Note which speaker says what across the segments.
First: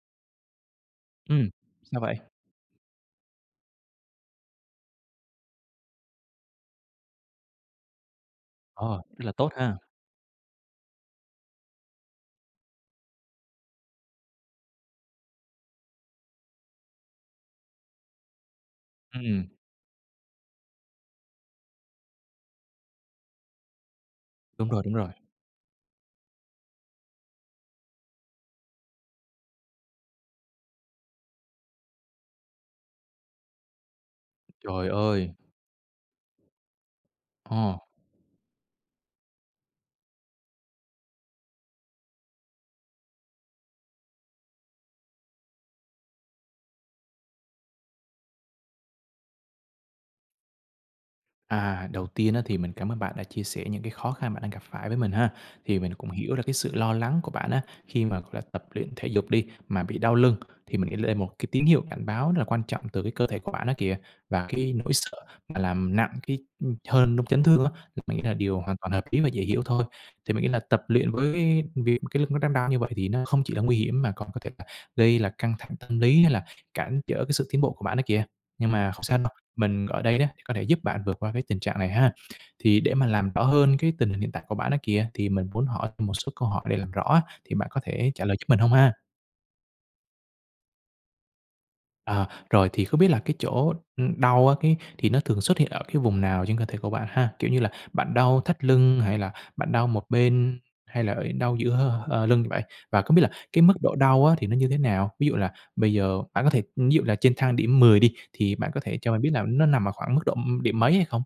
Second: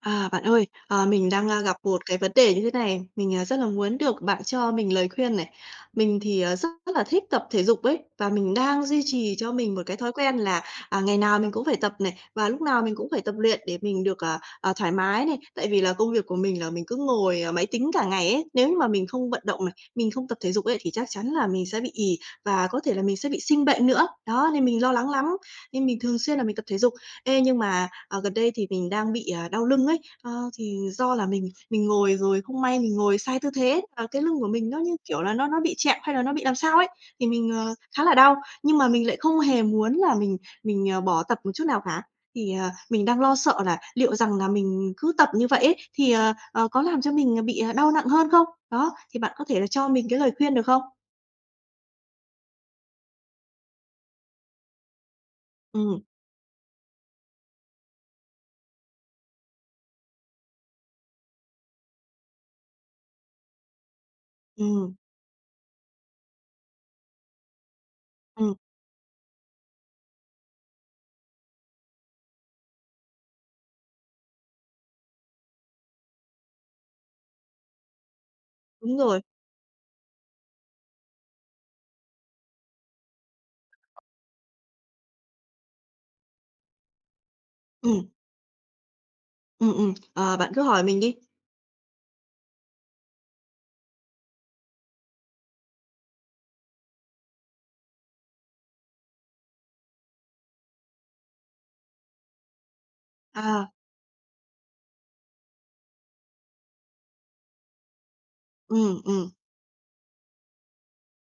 Speaker 1: À, bạn ơi, à, mình đang,
Speaker 2: Ừm,
Speaker 1: a, gặp
Speaker 2: sao
Speaker 1: một
Speaker 2: vậy?
Speaker 1: cái vấn đề như thế này, mình, à, rất là muốn được bạn cho mình lời khuyên này. Mình thì, ờ, rất là thích tập thể dục ấy, và mình đang duy
Speaker 2: Ồ, rất là
Speaker 1: trì cho
Speaker 2: tốt
Speaker 1: mình
Speaker 2: ha!
Speaker 1: một cái thói quen là, à, ngày nào mình cũng phải tập này, và lúc nào mình cũng phải tập luyện để mình được, à, à, thoải mái này. Tại vì là công việc của mình là mình cứ ngồi, à, máy tính cả ngày ấy. Nếu như mà mình không vận
Speaker 2: Ừm.
Speaker 1: động này, mình không tập thể dục ấy thì chắc chắn là mình sẽ bị ì và có thể là mình sẽ bị sinh bệnh nữa. Đó, nên
Speaker 2: Đúng rồi,
Speaker 1: mình lo
Speaker 2: đúng rồi.
Speaker 1: lắng lắm. Nên mình thường xuyên là mình tập thể dục. Ê, nhưng mà, à, gần đây thì mình đang bị, à, đau lưng ấy, a, thì do là mình mình ngồi rồi không may mình ngồi sai tư thế, à, cái lưng của mình nó
Speaker 2: Trời
Speaker 1: như, kiểu
Speaker 2: ơi!
Speaker 1: là, nó nó bị trẹo, hay là nó bị làm sao ấy. Thì mình, ờ,
Speaker 2: Ồ.
Speaker 1: khá là đau, nhưng mà mình lại không hề muốn là mình mình, à, bỏ tập một chút nào cả. Thì, ờ, mình đang lo sợ là liệu rằng là mình cứ tập như vậy ấy, thì, ờ, ờ, có làm cho mình, ờ, bị, ờ, đau nặng hơn không? Đó, thì bạn có thể là cho mình cái lời khuyên được không?
Speaker 2: À, đầu tiên á, thì mình cảm ơn bạn đã chia sẻ những cái khó khăn bạn đang gặp phải với mình ha. Thì mình
Speaker 1: Ừm.
Speaker 2: cũng hiểu ra cái sự lo lắng của bạn á, khi mà, gọi là, tập luyện thể dục đi, mà bị đau lưng thì mình nghĩ đây là một cái tín hiệu cảnh báo rất là quan trọng từ cái cơ thể của bạn đó kìa. Và cái nỗi
Speaker 1: Ừm.
Speaker 2: sợ mà làm nặng cái, ừm, hơn trong chấn thương á, thì mình nghĩ là
Speaker 1: Ừm.
Speaker 2: điều hoàn toàn hợp lý và dễ hiểu thôi. Thì mình nghĩ là tập luyện với việc mà cái lưng đang đau như vậy thì nó không chỉ là nguy hiểm, mà còn có thể là gây là căng thẳng tâm lý, hay là cản trở cái sự tiến bộ của bạn đó kìa. Nhưng mà
Speaker 1: Đúng
Speaker 2: không sao
Speaker 1: rồi.
Speaker 2: đâu, mình ở đây đó, thì có thể giúp bạn vượt qua cái tình trạng này ha. Thì để mà làm rõ hơn cái tình hình hiện tại của bạn ấy kìa, thì mình muốn hỏi thêm một số câu hỏi để làm rõ á, thì bạn có
Speaker 1: Ừm.
Speaker 2: thể trả lời giúp mình hông ha?
Speaker 1: Ừm, ừm, ờ, bạn cứ hỏi mình đi!
Speaker 2: À, rồi thì không biết là cái chỗ, ừm, đau á cái thì nó thường xuất hiện ở cái vùng nào trên cơ thể của bạn ha? Kiểu như là bạn đau thắt lưng hay là bạn đau một bên, hay là ở đau giữa hơ, ờ, lưng vậy? Và không biết là cái
Speaker 1: À!
Speaker 2: mức độ đau á thì nó như thế nào? Ví dụ là bây giờ bạn có thể ví dụ là trên thang điểm 10 đi thì bạn có thể
Speaker 1: Ừm,
Speaker 2: cho mình biết
Speaker 1: ừm.
Speaker 2: là nó nằm ở khoảng mức độ, ưm, điểm mấy hay không?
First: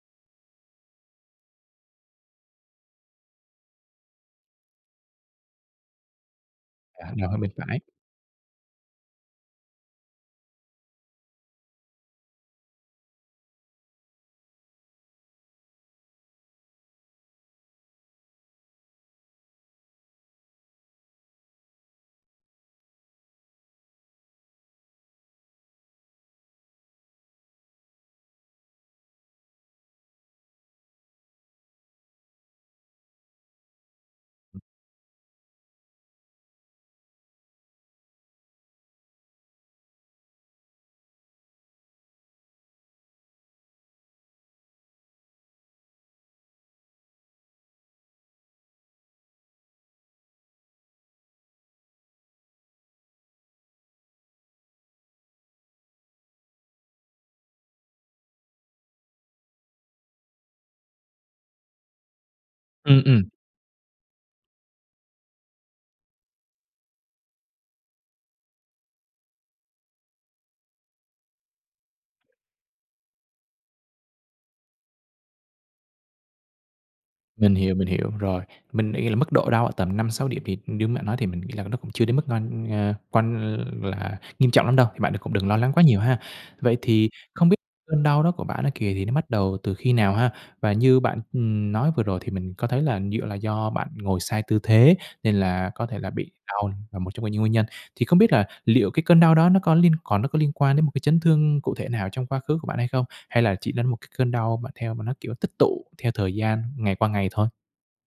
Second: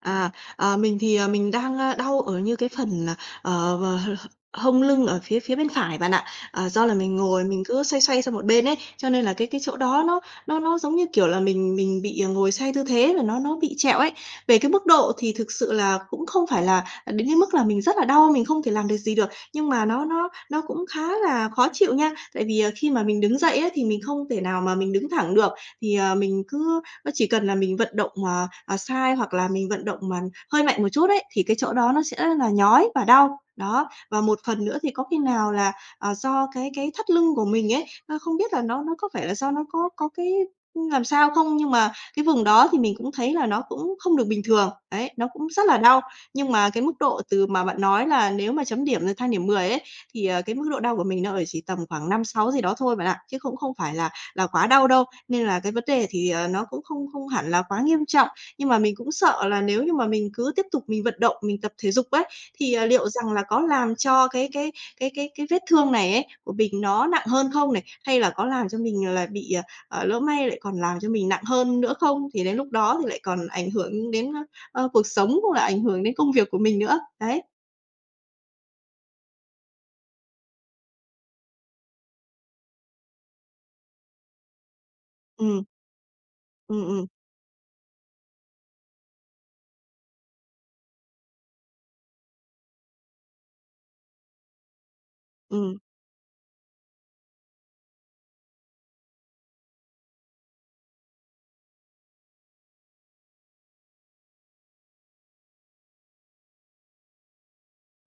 Speaker 1: À, ờ, mình thì, ờ, mình đang ơ đau ở như cái phần là, ờ, ờ, h h hông lưng ở phía phía bên phải bạn ạ. Ờ, do là
Speaker 2: À,
Speaker 1: mình
Speaker 2: đau hơn
Speaker 1: ngồi
Speaker 2: bên
Speaker 1: mình
Speaker 2: phải.
Speaker 1: cứ xoay xoay sang một bên ấy, cho nên là cái cái chỗ đó nó nó nó, giống như, kiểu là, mình mình bị, ờ, ngồi xoay tư thế, và nó nó bị trẹo ấy. Về cái mức độ thì thực sự là cũng không phải là, à, đến cái mức là mình rất là đau, mình không thể làm được gì được, nhưng mà nó nó nó cũng khá là khó chịu nha! Tại vì, ờ, khi mà mình đứng dậy á thì mình không thể nào mà mình đứng thẳng được. Thì, ờ, mình cứ nó chỉ cần là mình vận động mà, à, sai hoặc là mình vận động mà hơi mạnh một chút ấy, thì cái chỗ đó nó sẽ là nhói và đau. Đó, và một phần nữa thì có khi nào là, ờ, do cái cái thắt lưng của mình ấy, ơ, không biết là nó nó có phải là do nó có có cái, ưm, làm sao không, nhưng mà cái vùng đó thì mình cũng thấy là nó cũng không được bình thường, ấy, nó cũng rất là đau. Nhưng mà cái mức độ từ mà bạn nói là nếu mà chấm điểm, ờ, thang điểm 10 ấy, thì ờ cái mức độ đau của mình nó ở chỉ tầm khoảng 5, 6 gì đó thôi bạn ạ, chứ cũng không phải là là quá đau đâu, nên là cái vấn đề thì, ờ, nó cũng không không hẳn là quá nghiêm trọng. Nhưng mà mình cũng sợ là nếu như mà mình cứ tiếp tục mình vận động, mình tập thể dục ấy, thì, ờ,
Speaker 2: Ừm,
Speaker 1: liệu
Speaker 2: ừm.
Speaker 1: rằng là có làm cho cái cái cái cái cái vết thương này ấy của mình nó nặng hơn không này? Hay là có làm cho mình lại bị, ờ, à, lỡ may lại còn làm cho mình nặng hơn nữa không? Thì đến lúc đó thì lại còn ảnh hưởng đến, ơ, ơ, cuộc sống, cũng là ảnh hưởng đến công việc của mình nữa. Đấy.
Speaker 2: Mình hiểu, mình hiểu, rồi. Mình nghĩ là mức độ đau ở tầm 5, 6 điểm thì như bạn nói thì mình nghĩ là nó cũng chưa đến mức quan, a, quan l là nghiêm trọng lắm đâu, thì bạn đừng cũng đừng lo
Speaker 1: Ừm.
Speaker 2: lắng quá nhiều ha. Vậy
Speaker 1: Ừm, ừm.
Speaker 2: thì không biết cơn đau đó của bạn á kìa, thì nó bắt đầu từ khi nào ha? Và như bạn, ừm, nói vừa rồi thì mình có thấy là dựa là do bạn ngồi sai tư thế, nên là
Speaker 1: Ừm.
Speaker 2: có thể là bị đau là một trong cái những nguyên nhân. Thì không biết là liệu cái cơn đau đó nó có liên còn nó có liên quan đến một cái chấn thương cụ thể nào trong quá khứ của bạn hay không? Hay là chỉ đến một cái cơn đau mà theo mà nó kiểu tích tụ theo thời gian ngày qua ngày thôi?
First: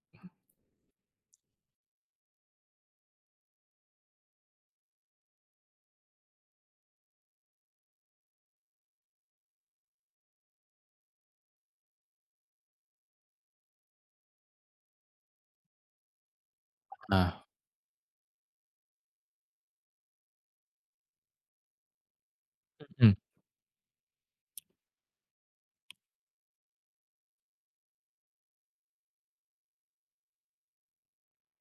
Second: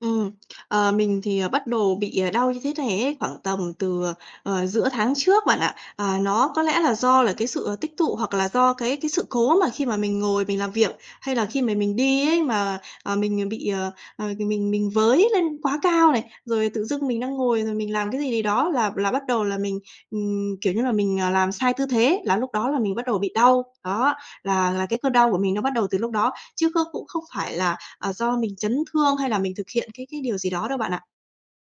Speaker 1: Ừm, ờ, mình thì, ờ, bắt đồ bị, ờ, đau như thế này ấy khoảng tầm từ, ờ, ờ, giữa tháng trước bạn ạ. À, nó có lẽ là do là cái sự tích tụ hoặc là do cái cái sự cố mà khi mà mình ngồi mình làm việc, hay là khi mà mình đi ấy mà, à, mình bị, ờ, ờ, mình mình với lên quá cao này, rồi tự dưng mình đang
Speaker 2: À.
Speaker 1: ngồi rồi mình làm cái gì gì đó là là bắt đầu là mình, ừm, kiểu như là, mình, à, làm sai tư thế là lúc đó là
Speaker 2: Ưm,
Speaker 1: mình bắt
Speaker 2: ừm.
Speaker 1: đầu bị đau. Đó, là là cái cơn đau của mình nó bắt đầu từ lúc đó, chứ không cũng không phải là, à, do mình chấn thương hay là mình thực hiện cái cái điều gì đó đâu bạn ạ.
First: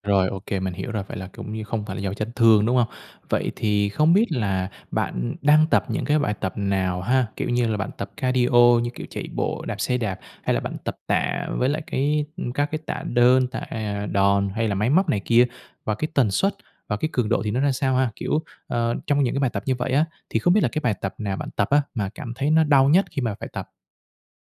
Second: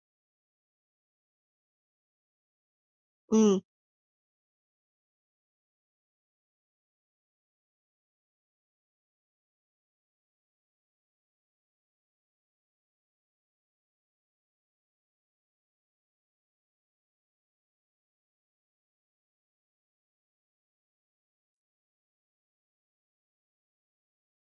Speaker 2: Rồi, ô kê, mình hiểu rồi. Vậy là cũng như không phải là do chấn thương, đúng không? Vậy
Speaker 1: Ừm.
Speaker 2: thì không biết là bạn đang tập những cái bài tập nào ha? Kiểu như là bạn tập cardio như kiểu chạy bộ, đạp xe đạp, hay là bạn tập tạ với lại cái ừm, các cái tạ đơn, tạ, à, đòn hay là máy móc này kia? Và cái tần suất và cái cường độ thì nó ra sao ha? Kiểu, ờ, trong những cái bài tập như vậy á, thì không biết là cái bài tập nào bạn tập á mà cảm thấy nó đau nhất khi mà phải tập?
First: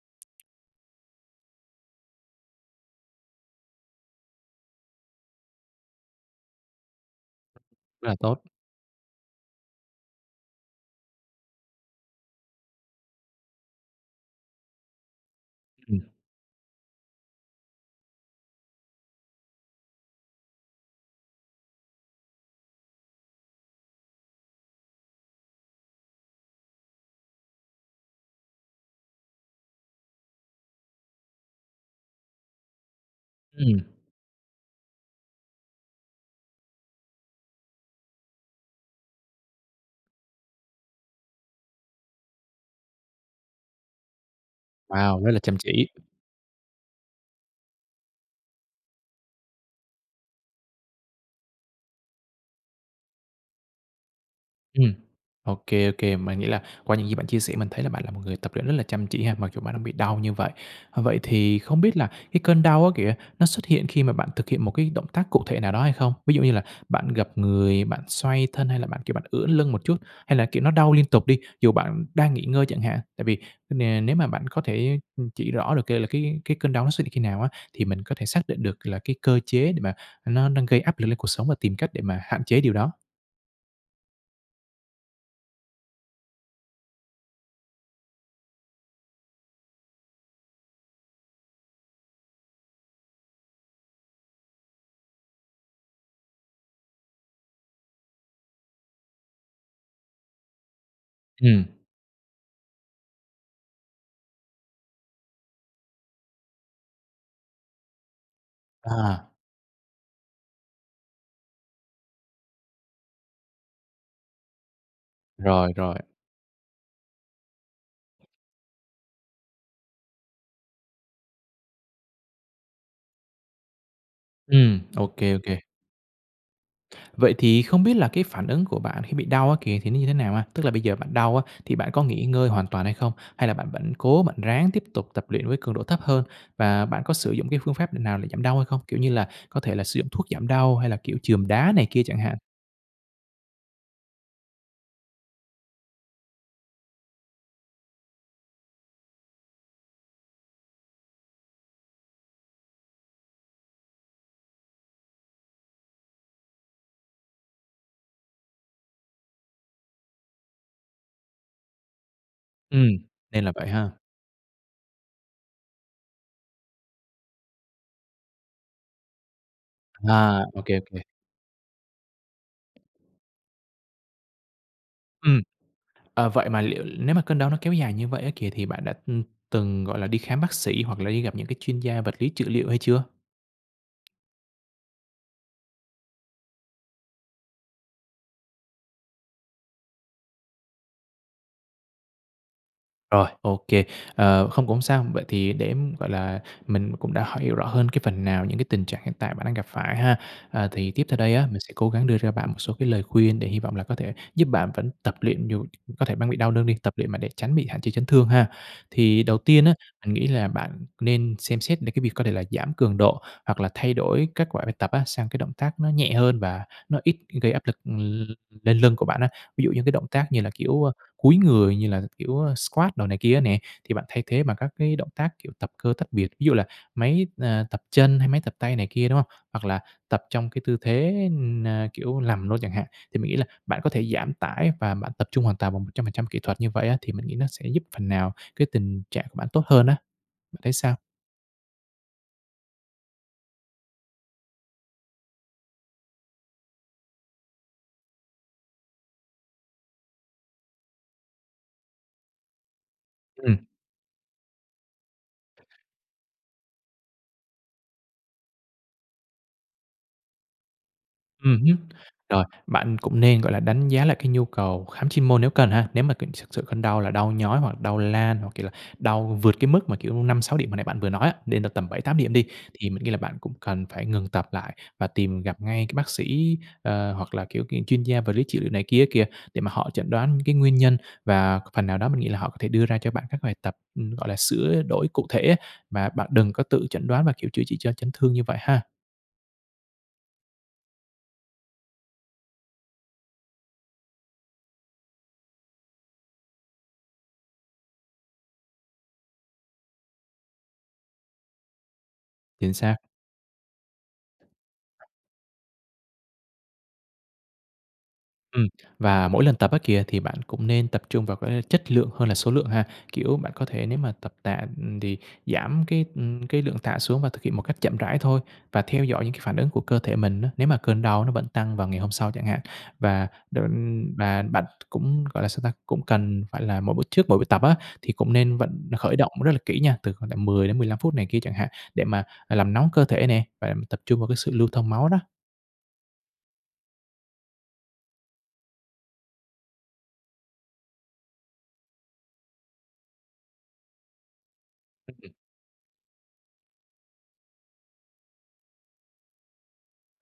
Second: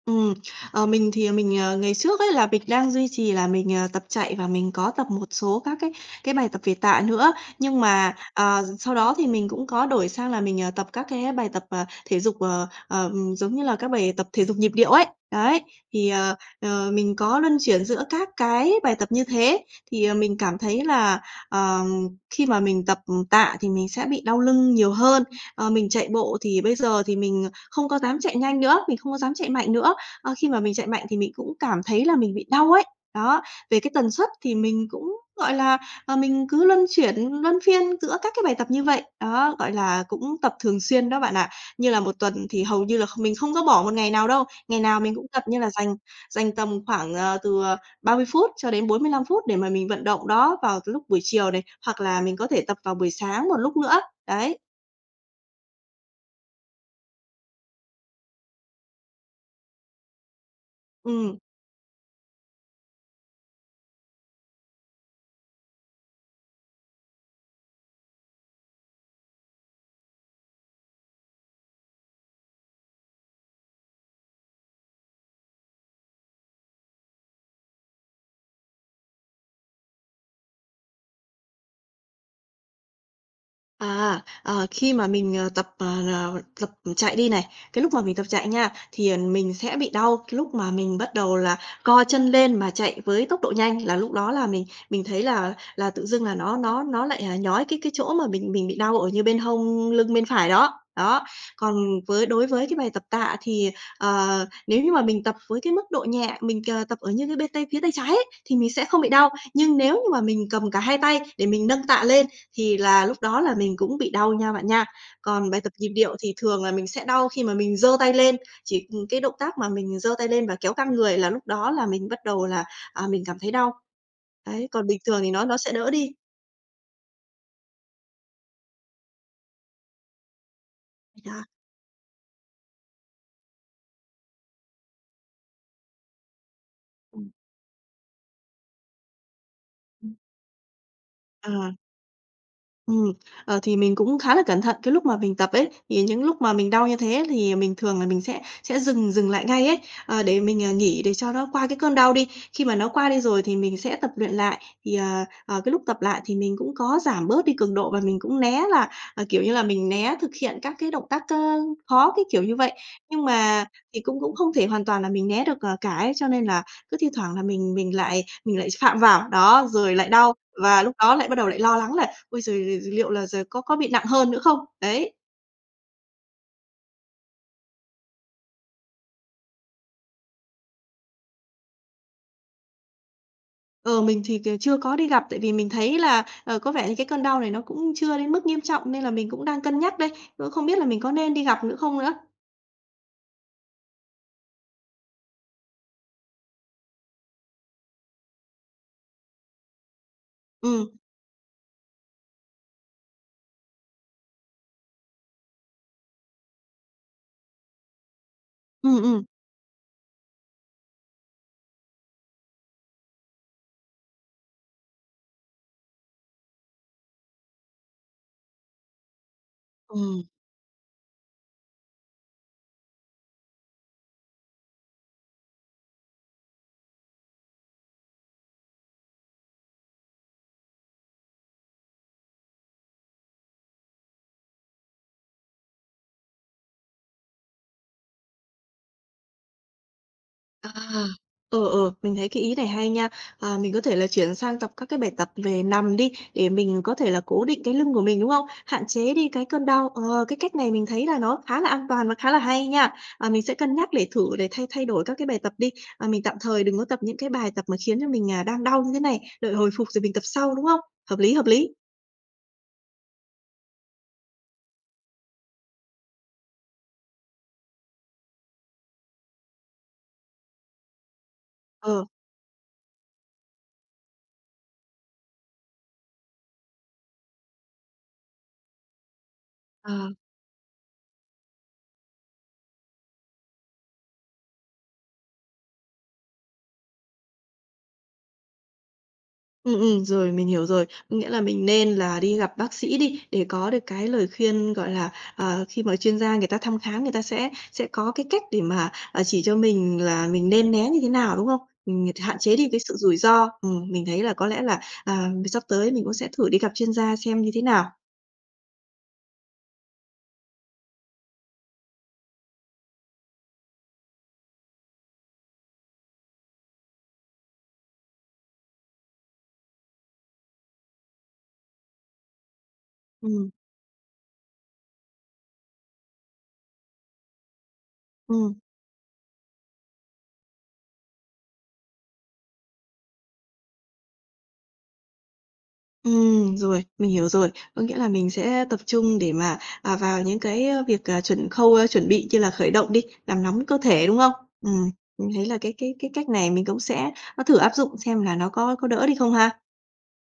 Speaker 1: Ừm, ờ, mình thì, ờ, mình, ờ, ngày trước ấy là mình đang duy trì là mình, ờ, tập chạy và mình có tập một số các cái cái bài tập về tạ nữa. Nhưng
Speaker 2: Rất
Speaker 1: mà,
Speaker 2: là tốt.
Speaker 1: ờ, sau đó thì mình cũng có đổi sang là mình, ờ, tập các cái bài tập, ờ, thể dục, ờ, ờ, ừm, giống như là các bài tập thể dục nhịp điệu ấy. Đấy,
Speaker 2: Ừm.
Speaker 1: thì, ờ, ờ, mình có luân chuyển giữa các cái bài tập như thế, thì, ờ, mình cảm thấy là, ờ, khi mà mình tập, ừm, tạ thì mình sẽ bị đau lưng nhiều hơn. Ờ, mình chạy bộ thì bây giờ thì mình, ờ, không có dám chạy nhanh nữa, mình không có dám chạy mạnh nữa, ờ, khi mà mình chạy mạnh thì mình cũng cảm thấy là mình bị đau ấy. Đó,
Speaker 2: Ừm.
Speaker 1: về cái tần suất thì mình cũng, gọi là, ờ, mình cứ luân chuyển, luân phiên giữa các cái bài tập như vậy, đó, gọi là, cũng tập thường xuyên đó bạn ạ. Như là 1 tuần thì hầu như là kh mình không có bỏ một ngày nào đâu, ngày nào mình
Speaker 2: Wow!
Speaker 1: cũng
Speaker 2: Rất là
Speaker 1: tập,
Speaker 2: chăm
Speaker 1: như là
Speaker 2: chỉ.
Speaker 1: dành dành tầm khoảng, ờ, từ, ờ, 30 phút cho đến 45 phút để mà mình vận động đó vào t lúc buổi chiều này, hoặc là mình có thể tập vào buổi sáng một lúc nữa, đấy.
Speaker 2: Ừm, ô kê, ô kê. Mà nghĩa là qua những gì bạn chia sẻ, mình thấy là bạn là một người tập luyện rất là chăm chỉ ha, mặc dù bạn đang bị đau như vậy. Ờ, vậy
Speaker 1: Ừm.
Speaker 2: thì không biết là cái cơn đau á kìa, nó xuất hiện khi mà bạn thực hiện một cái động tác cụ thể nào đó hay không? Ví dụ như là bạn gập người, bạn xoay thân, hay là bạn, kiểu, bạn ưỡn lưng một chút? Hay là kiểu nó đau liên tục đi, dù bạn đang nghỉ ngơi chẳng hạn? Tại vì, ờ, nè nếu mà bạn có thể, ừm, chỉ rõ được c là cái cái cơn đau nó xuất hiện khi nào á, thì mình có thể xác định được là cái cơ chế để mà, ờ, nó đang gây áp lực lên cột sống và tìm cách để mà hạn chế điều đó.
Speaker 1: À, ờ, khi mà mình, ờ, tập, ờ, ờ, tập chạy đi này, cái lúc mà mình tập chạy nha, thì, ờ, mình sẽ bị đau cái lúc mà mình bắt đầu là co chân lên mà chạy với tốc độ nhanh, là lúc đó là mình mình thấy là là tự dưng là nó nó nó lại, ờ, nhói cái cái chỗ mà mình mình bị đau ở như bên hông lưng bên phải đó. Đó,
Speaker 2: Ừm.
Speaker 1: còn với đối với cái bài tập tạ thì, ờ, nếu như mà mình tập với cái mức độ nhẹ, mình, ờ, tập ở như cái bên tay phía tay trái ấy, thì mình sẽ không bị
Speaker 2: À.
Speaker 1: đau. Nhưng nếu như mà mình cầm cả hai tay để mình nâng tạ lên thì là lúc đó là mình cũng bị đau nha bạn nha. Còn bài
Speaker 2: Rồi,
Speaker 1: tập nhịp
Speaker 2: rồi.
Speaker 1: điệu thì thường là mình sẽ đau khi mà mình giơ tay lên, chỉ, ừm, cái động tác mà mình giơ tay lên và kéo căng người là lúc đó là mình bắt đầu là, à, mình cảm thấy đau. Đấy,
Speaker 2: Ừm,
Speaker 1: còn bình
Speaker 2: ô
Speaker 1: thường thì
Speaker 2: kê, ô
Speaker 1: nó nó
Speaker 2: kê.
Speaker 1: sẽ đỡ đi.
Speaker 2: Vậy thì không biết là cái phản ứng của bạn khi bị đau á kìa thì nó như thế nào ha? Tức là bây giờ bạn
Speaker 1: Thì
Speaker 2: đau á
Speaker 1: đó.
Speaker 2: thì bạn có nghỉ ngơi hoàn toàn hay không? Hay là bạn vẫn cố bạn ráng tiếp tục tập luyện với cường độ thấp hơn và bạn có
Speaker 1: Ừm.
Speaker 2: sử dụng cái phương pháp nào để giảm đau hay không? Kiểu như là, có thể là sử dụng
Speaker 1: Ừm.
Speaker 2: thuốc giảm đau hay là, kiểu, chườm đá
Speaker 1: À.
Speaker 2: này kia chẳng hạn?
Speaker 1: Ừm, ờ, thì mình cũng khá là cẩn thận cái lúc mà mình tập ấy, thì những lúc mà mình đau như thế thì mình thường là mình sẽ sẽ dừng dừng lại ngay ấy, ờ, để mình, à, nghỉ để cho nó qua cái cơn đau đi. Khi mà nó qua đi rồi thì mình sẽ tập luyện lại, thì, ờ, ờ, cái lúc tập lại thì mình cũng có giảm bớt đi cường độ và mình cũng né là, ờ, kiểu như là, mình né thực hiện các cái động tác k khó cái kiểu như vậy.
Speaker 2: Ừm,
Speaker 1: Nhưng
Speaker 2: nên là
Speaker 1: mà
Speaker 2: vậy ha.
Speaker 1: thì cũng cũng không thể hoàn toàn là mình né được, ờ, cả ấy, cho nên là cứ thi thoảng là mình mình lại mình lại phạm vào. Đó, rồi lại đau
Speaker 2: À, ô kê, ô
Speaker 1: và lúc
Speaker 2: kê.
Speaker 1: đó lại bắt đầu lại lo lắng là "Ôi giờ giờ liệu là giờ có có bị nặng hơn nữa không?" Đấy.
Speaker 2: Ừm, ờ, vậy mà liệu nếu mà cơn đâu nó kéo dài như vậy á kìa thì bạn đã, ừm, từng, gọi là, đi khám bác sĩ hoặc là đi gặp những cái chuyên gia vật lý trị liệu hay chưa?
Speaker 1: Ờ, mình thì c chưa có đi gặp tại vì mình thấy là, ờ, có vẻ như cái cơn đau này nó cũng chưa đến mức nghiêm trọng nên là mình cũng đang cân nhắc đây, ơ, không biết là mình có nên đi gặp nữa không nữa?
Speaker 2: Rồi, ô kê, ờ, không cũng sao. Vậy thì để, gọi là, mình cũng đã h hiểu rõ hơn cái phần nào những cái tình trạng hiện tại bạn đang gặp phải ha. À, thì
Speaker 1: Ừm.
Speaker 2: tiếp theo đây á, mình sẽ cố gắng đưa cho bạn một số cái lời khuyên để hy vọng là có thể giúp bạn vẫn tập luyện dù có thể bang bị đau lưng đi, tập luyện mà để tránh bị hạn chế chấn thương ha.
Speaker 1: Ừm,
Speaker 2: Thì
Speaker 1: ừm.
Speaker 2: đầu tiên á, mình nghĩ là bạn nên xem xét đến cái việc có thể là giảm cường độ, hoặc là thay đổi kết quả bài tập á, sang cái động tác nó nhẹ hơn và nó ít gây áp lực lên lưng của bạn á, ví dụ như cái động tác
Speaker 1: Ừm.
Speaker 2: như là, kiểu, a, cúi người như là, kiểu, a, squad đồ này kia á nè, thì bạn thay thế bằng các cái động tác, kiểu, tập cơ tách biệt. Ví dụ là máy, à, tập chân hay máy tập tay này kia, đúng không? Hoặc là tập trong cái tư thế, na, kiểu, nằm luôn chẳng hạn, thì mình nghĩ là bạn có thể giảm tải và bạn tập trung hoàn toàn bằng 100% kỹ thuật như vậy á, thì mình nghĩ nó sẽ giúp phần nào cái tình trạng của bạn tốt hơn á. Bạn
Speaker 1: À,
Speaker 2: thấy sao?
Speaker 1: ừ, ừ, mình thấy cái ý này hay nha. Ờ, mình có thể là chuyển sang tập các cái bài tập về nằm đi, để mình có thể là cố định cái lưng của mình, đúng không? Hạn chế đi cái cơn đau, ờ, cái cách này mình thấy là nó khá là an toàn và khá là hay nha. À, mình sẽ
Speaker 2: Ừm.
Speaker 1: cân nhắc để thử để thay thay đổi các cái bài tập đi, à, mình tạm thời đừng có tập những cái bài tập mà khiến cho mình, à, đang đau như thế này, đợi hồi phục rồi mình tập sau, đúng không? Hợp lý, hợp
Speaker 2: Ừm
Speaker 1: lý.
Speaker 2: hứm. Rồi, bạn cũng nên, gọi là, đánh giá lại cái nhu cầu khám chuyên môn nếu cần ha. Nếu mà cần s sự cơn đau là đau nhói, hoặc đau lan, hoặc, kiểu là, đau vượt cái mức mà, kiểu, 5-6 điểm hồi nãy bạn vừa nói á, đến độ tầm bảy
Speaker 1: Ờ.
Speaker 2: tám điểm đi, thì mình nghĩ là bạn cũng cần phải ngừng tập lại và tìm gặp ngay cái bác sĩ, ơ, hoặc là, kiểu, cái chuyên gia vật lý trị liệu này kia á kìa, để mà họ chẩn
Speaker 1: Ờ.
Speaker 2: đoán cái nguyên nhân. Và phần nào đó mình nghĩ là họ có thể đưa ra cho bạn các bài tập, ừm, gọi là, sửa đổi cụ thể á, mà bạn đừng có tự chẩn đoán và, kiểu, chữa trị cho chấn thương như vậy ha.
Speaker 1: Ừm, ừm, rồi, mình hiểu rồi. Có nghĩa là mình nên là đi gặp bác sĩ đi, để có được cái lời khuyên, gọi là, ờ, khi mà chuyên gia người ta thăm khám, người ta sẽ sẽ có cái cách để mà, ờ, chỉ cho mình là mình nên né như thế nào, đúng không? Mình ng hạn chế đi
Speaker 2: Chính
Speaker 1: cái sự
Speaker 2: xác.
Speaker 1: rủi ro. Ừm, mình thấy là có lẽ là, à, mì sắp tới mình cũng sẽ thử đi gặp chuyên gia xem như thế nào.
Speaker 2: Ừm. Và mỗi lần tập á kìa, thì bạn cũng nên tập trung vào cái chất lượng hơn là số lượng ha. Kiểu bạn có thể nếu mà tập tạ, ừm, thì giảm cái, ừm, cái lượng tạ xuống và thực hiện một cách chậm rãi thôi, và theo dõi những cái phản ứng của cơ thể mình á, nếu mà cơn đau nó vẫn tăng vào ngày hôm sau chẳng hạn. Và
Speaker 1: Ừm.
Speaker 2: định và bạn cũng, gọi là, sao ta, cũng cần phải là mỗi b trước mỗi buổi tập á, thì cũng
Speaker 1: Ừm.
Speaker 2: nên vận khởi động rất là kỹ nha, từ khoảng tầm 10 đến 15 phút này kia chẳng hạn, để mà, à, làm nóng cơ thể nè, và tập trung vào cái sự lưu thông máu đó.
Speaker 1: Ừm, rồi, mình hiểu rồi. Có nghĩa là mình sẽ tập trung để mà, ờ, vào những cái, ơ, việc, à, chuẩn khâu, a, chuẩn bị như là khởi động đi, làm nóng cơ thể, đúng hông? Ừm.
Speaker 2: Ừm.
Speaker 1: Mình thấy là cái cái cái cách này mình cũng sẽ, ơ, thử áp dụng xem là nó có có đỡ đi không ha?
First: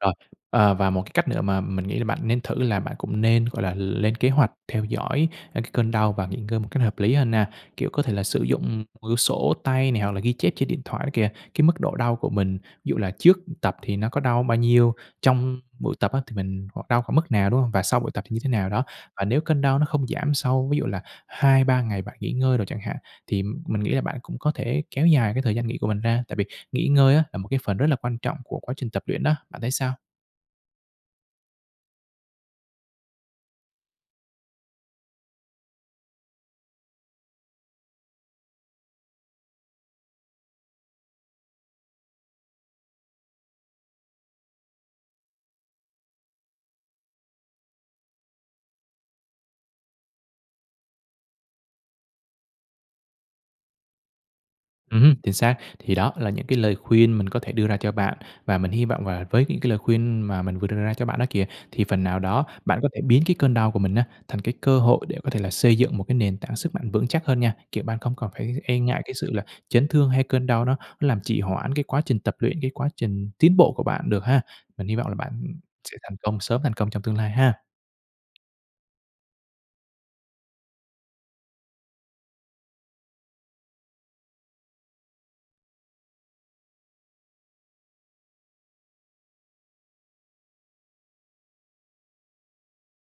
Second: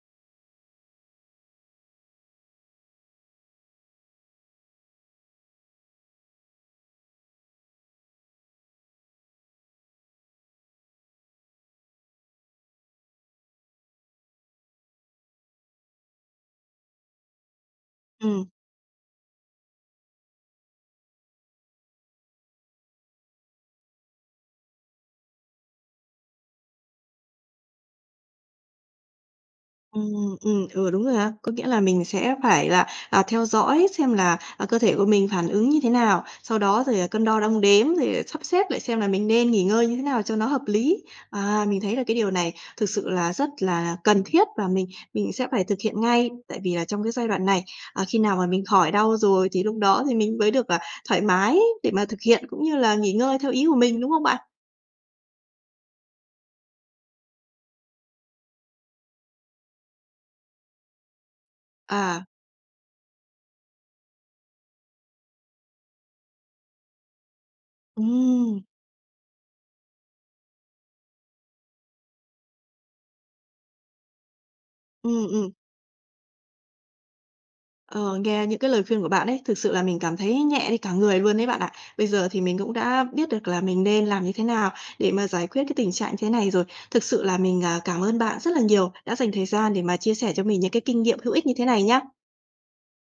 Speaker 2: Rồi, ờ, và một cái cách nữa mà mình nghĩ là bạn nên thử là bạn cũng nên, gọi là, lên kế hoạch theo dõi, a, cái cơn đau và nghỉ ngơi một cách hợp lý hơn nha. Kiểu, có thể là sử dụng, ừm, một quyển sổ tay này, hoặc là ghi chép trên điện thoại đó kìa, cái mức độ đau của mình, ví dụ là trước, ừ, tập thì nó có đau bao nhiêu? Trong buổi tập á thì mình hoặc đau khoảng mức nào, đúng hông? Và sau buổi tập thì như
Speaker 1: Ừm.
Speaker 2: thế nào đó? Và nếu cơn đau nó không giảm sau ví dụ là 2, 3 ngày bạn nghỉ ngơi rồi chẳng hạn, thì, ừm, mình nghĩ là bạn cũng có thể kéo dài cái thời gian nghỉ của mình ra. Tại vì nghỉ ngơi á là một cái phần rất là quan trọng của quá trình tập luyện đó, bạn thấy sao?
Speaker 1: Ừm, ừm, ừ, đúng rồi ha. Có nghĩa là mình sẽ phải là, à, theo dõi xem là, à, cơ thể của mình phản ứng như thế nào. Sau đó rồi, à, cân đo đong đếm, rồi, à, sắp xếp lại xem là mình nên nghỉ ngơi như thế nào cho nó hợp lý. À, mình thấy là cái điều này thực sự là rất là cần thiết và mình mình sẽ phải thực hiện ngay. Tại vì là trong cái giai đoạn này, à, khi nào mà mình khỏi đau rồi thì lúc đó thì mình mới được, ờ, thoải mái để mà thực hiện, cũng như là nghỉ ngơi theo ý của mình, đúng không bạn?
Speaker 2: Ừm hưm, chính xác. Thì đó là những cái lời khuyên mình có thể đưa ra cho bạn, và mình hy vọng là với những cái lời khuyên mà mình vừa đưa ra cho bạn đó kìa, thì phần nào
Speaker 1: À.
Speaker 2: đó bạn có thể biến cái cơn đau của mình á, thành cái cơ hội để có thể là xây dựng một cái nền tảng sức mạnh vững chắc hơn nha. Kiểu, bạn không còn phải
Speaker 1: Ừm.
Speaker 2: e ngại cái sự là chấn thương, hay cơn đau nó nó làm trì hoãn cái quá trình tập luyện, cái quá trình tiến bộ của bạn được ha. Mình hy vọng là
Speaker 1: Ừm,
Speaker 2: bạn,
Speaker 1: ừm.
Speaker 2: ừm, sẽ thành công, sớm thành công trong tương lai ha.
Speaker 1: Ờ, nghe những cái lời khuyên của bạn ấy, thực sự là mình cảm thấy nhẹ đi cả người luôn đấy bạn ạ. Bây giờ thì mình cũng đã biết được là mình nên làm như thế nào để mà giải quyết cái tình trạng như thế này rồi. Thực sự là mình, à, cảm ơn bạn rất là nhiều, đã dành thời gian để mà chia sẻ cho mình những cái kinh nghiệm hữu ích như thế này nhá.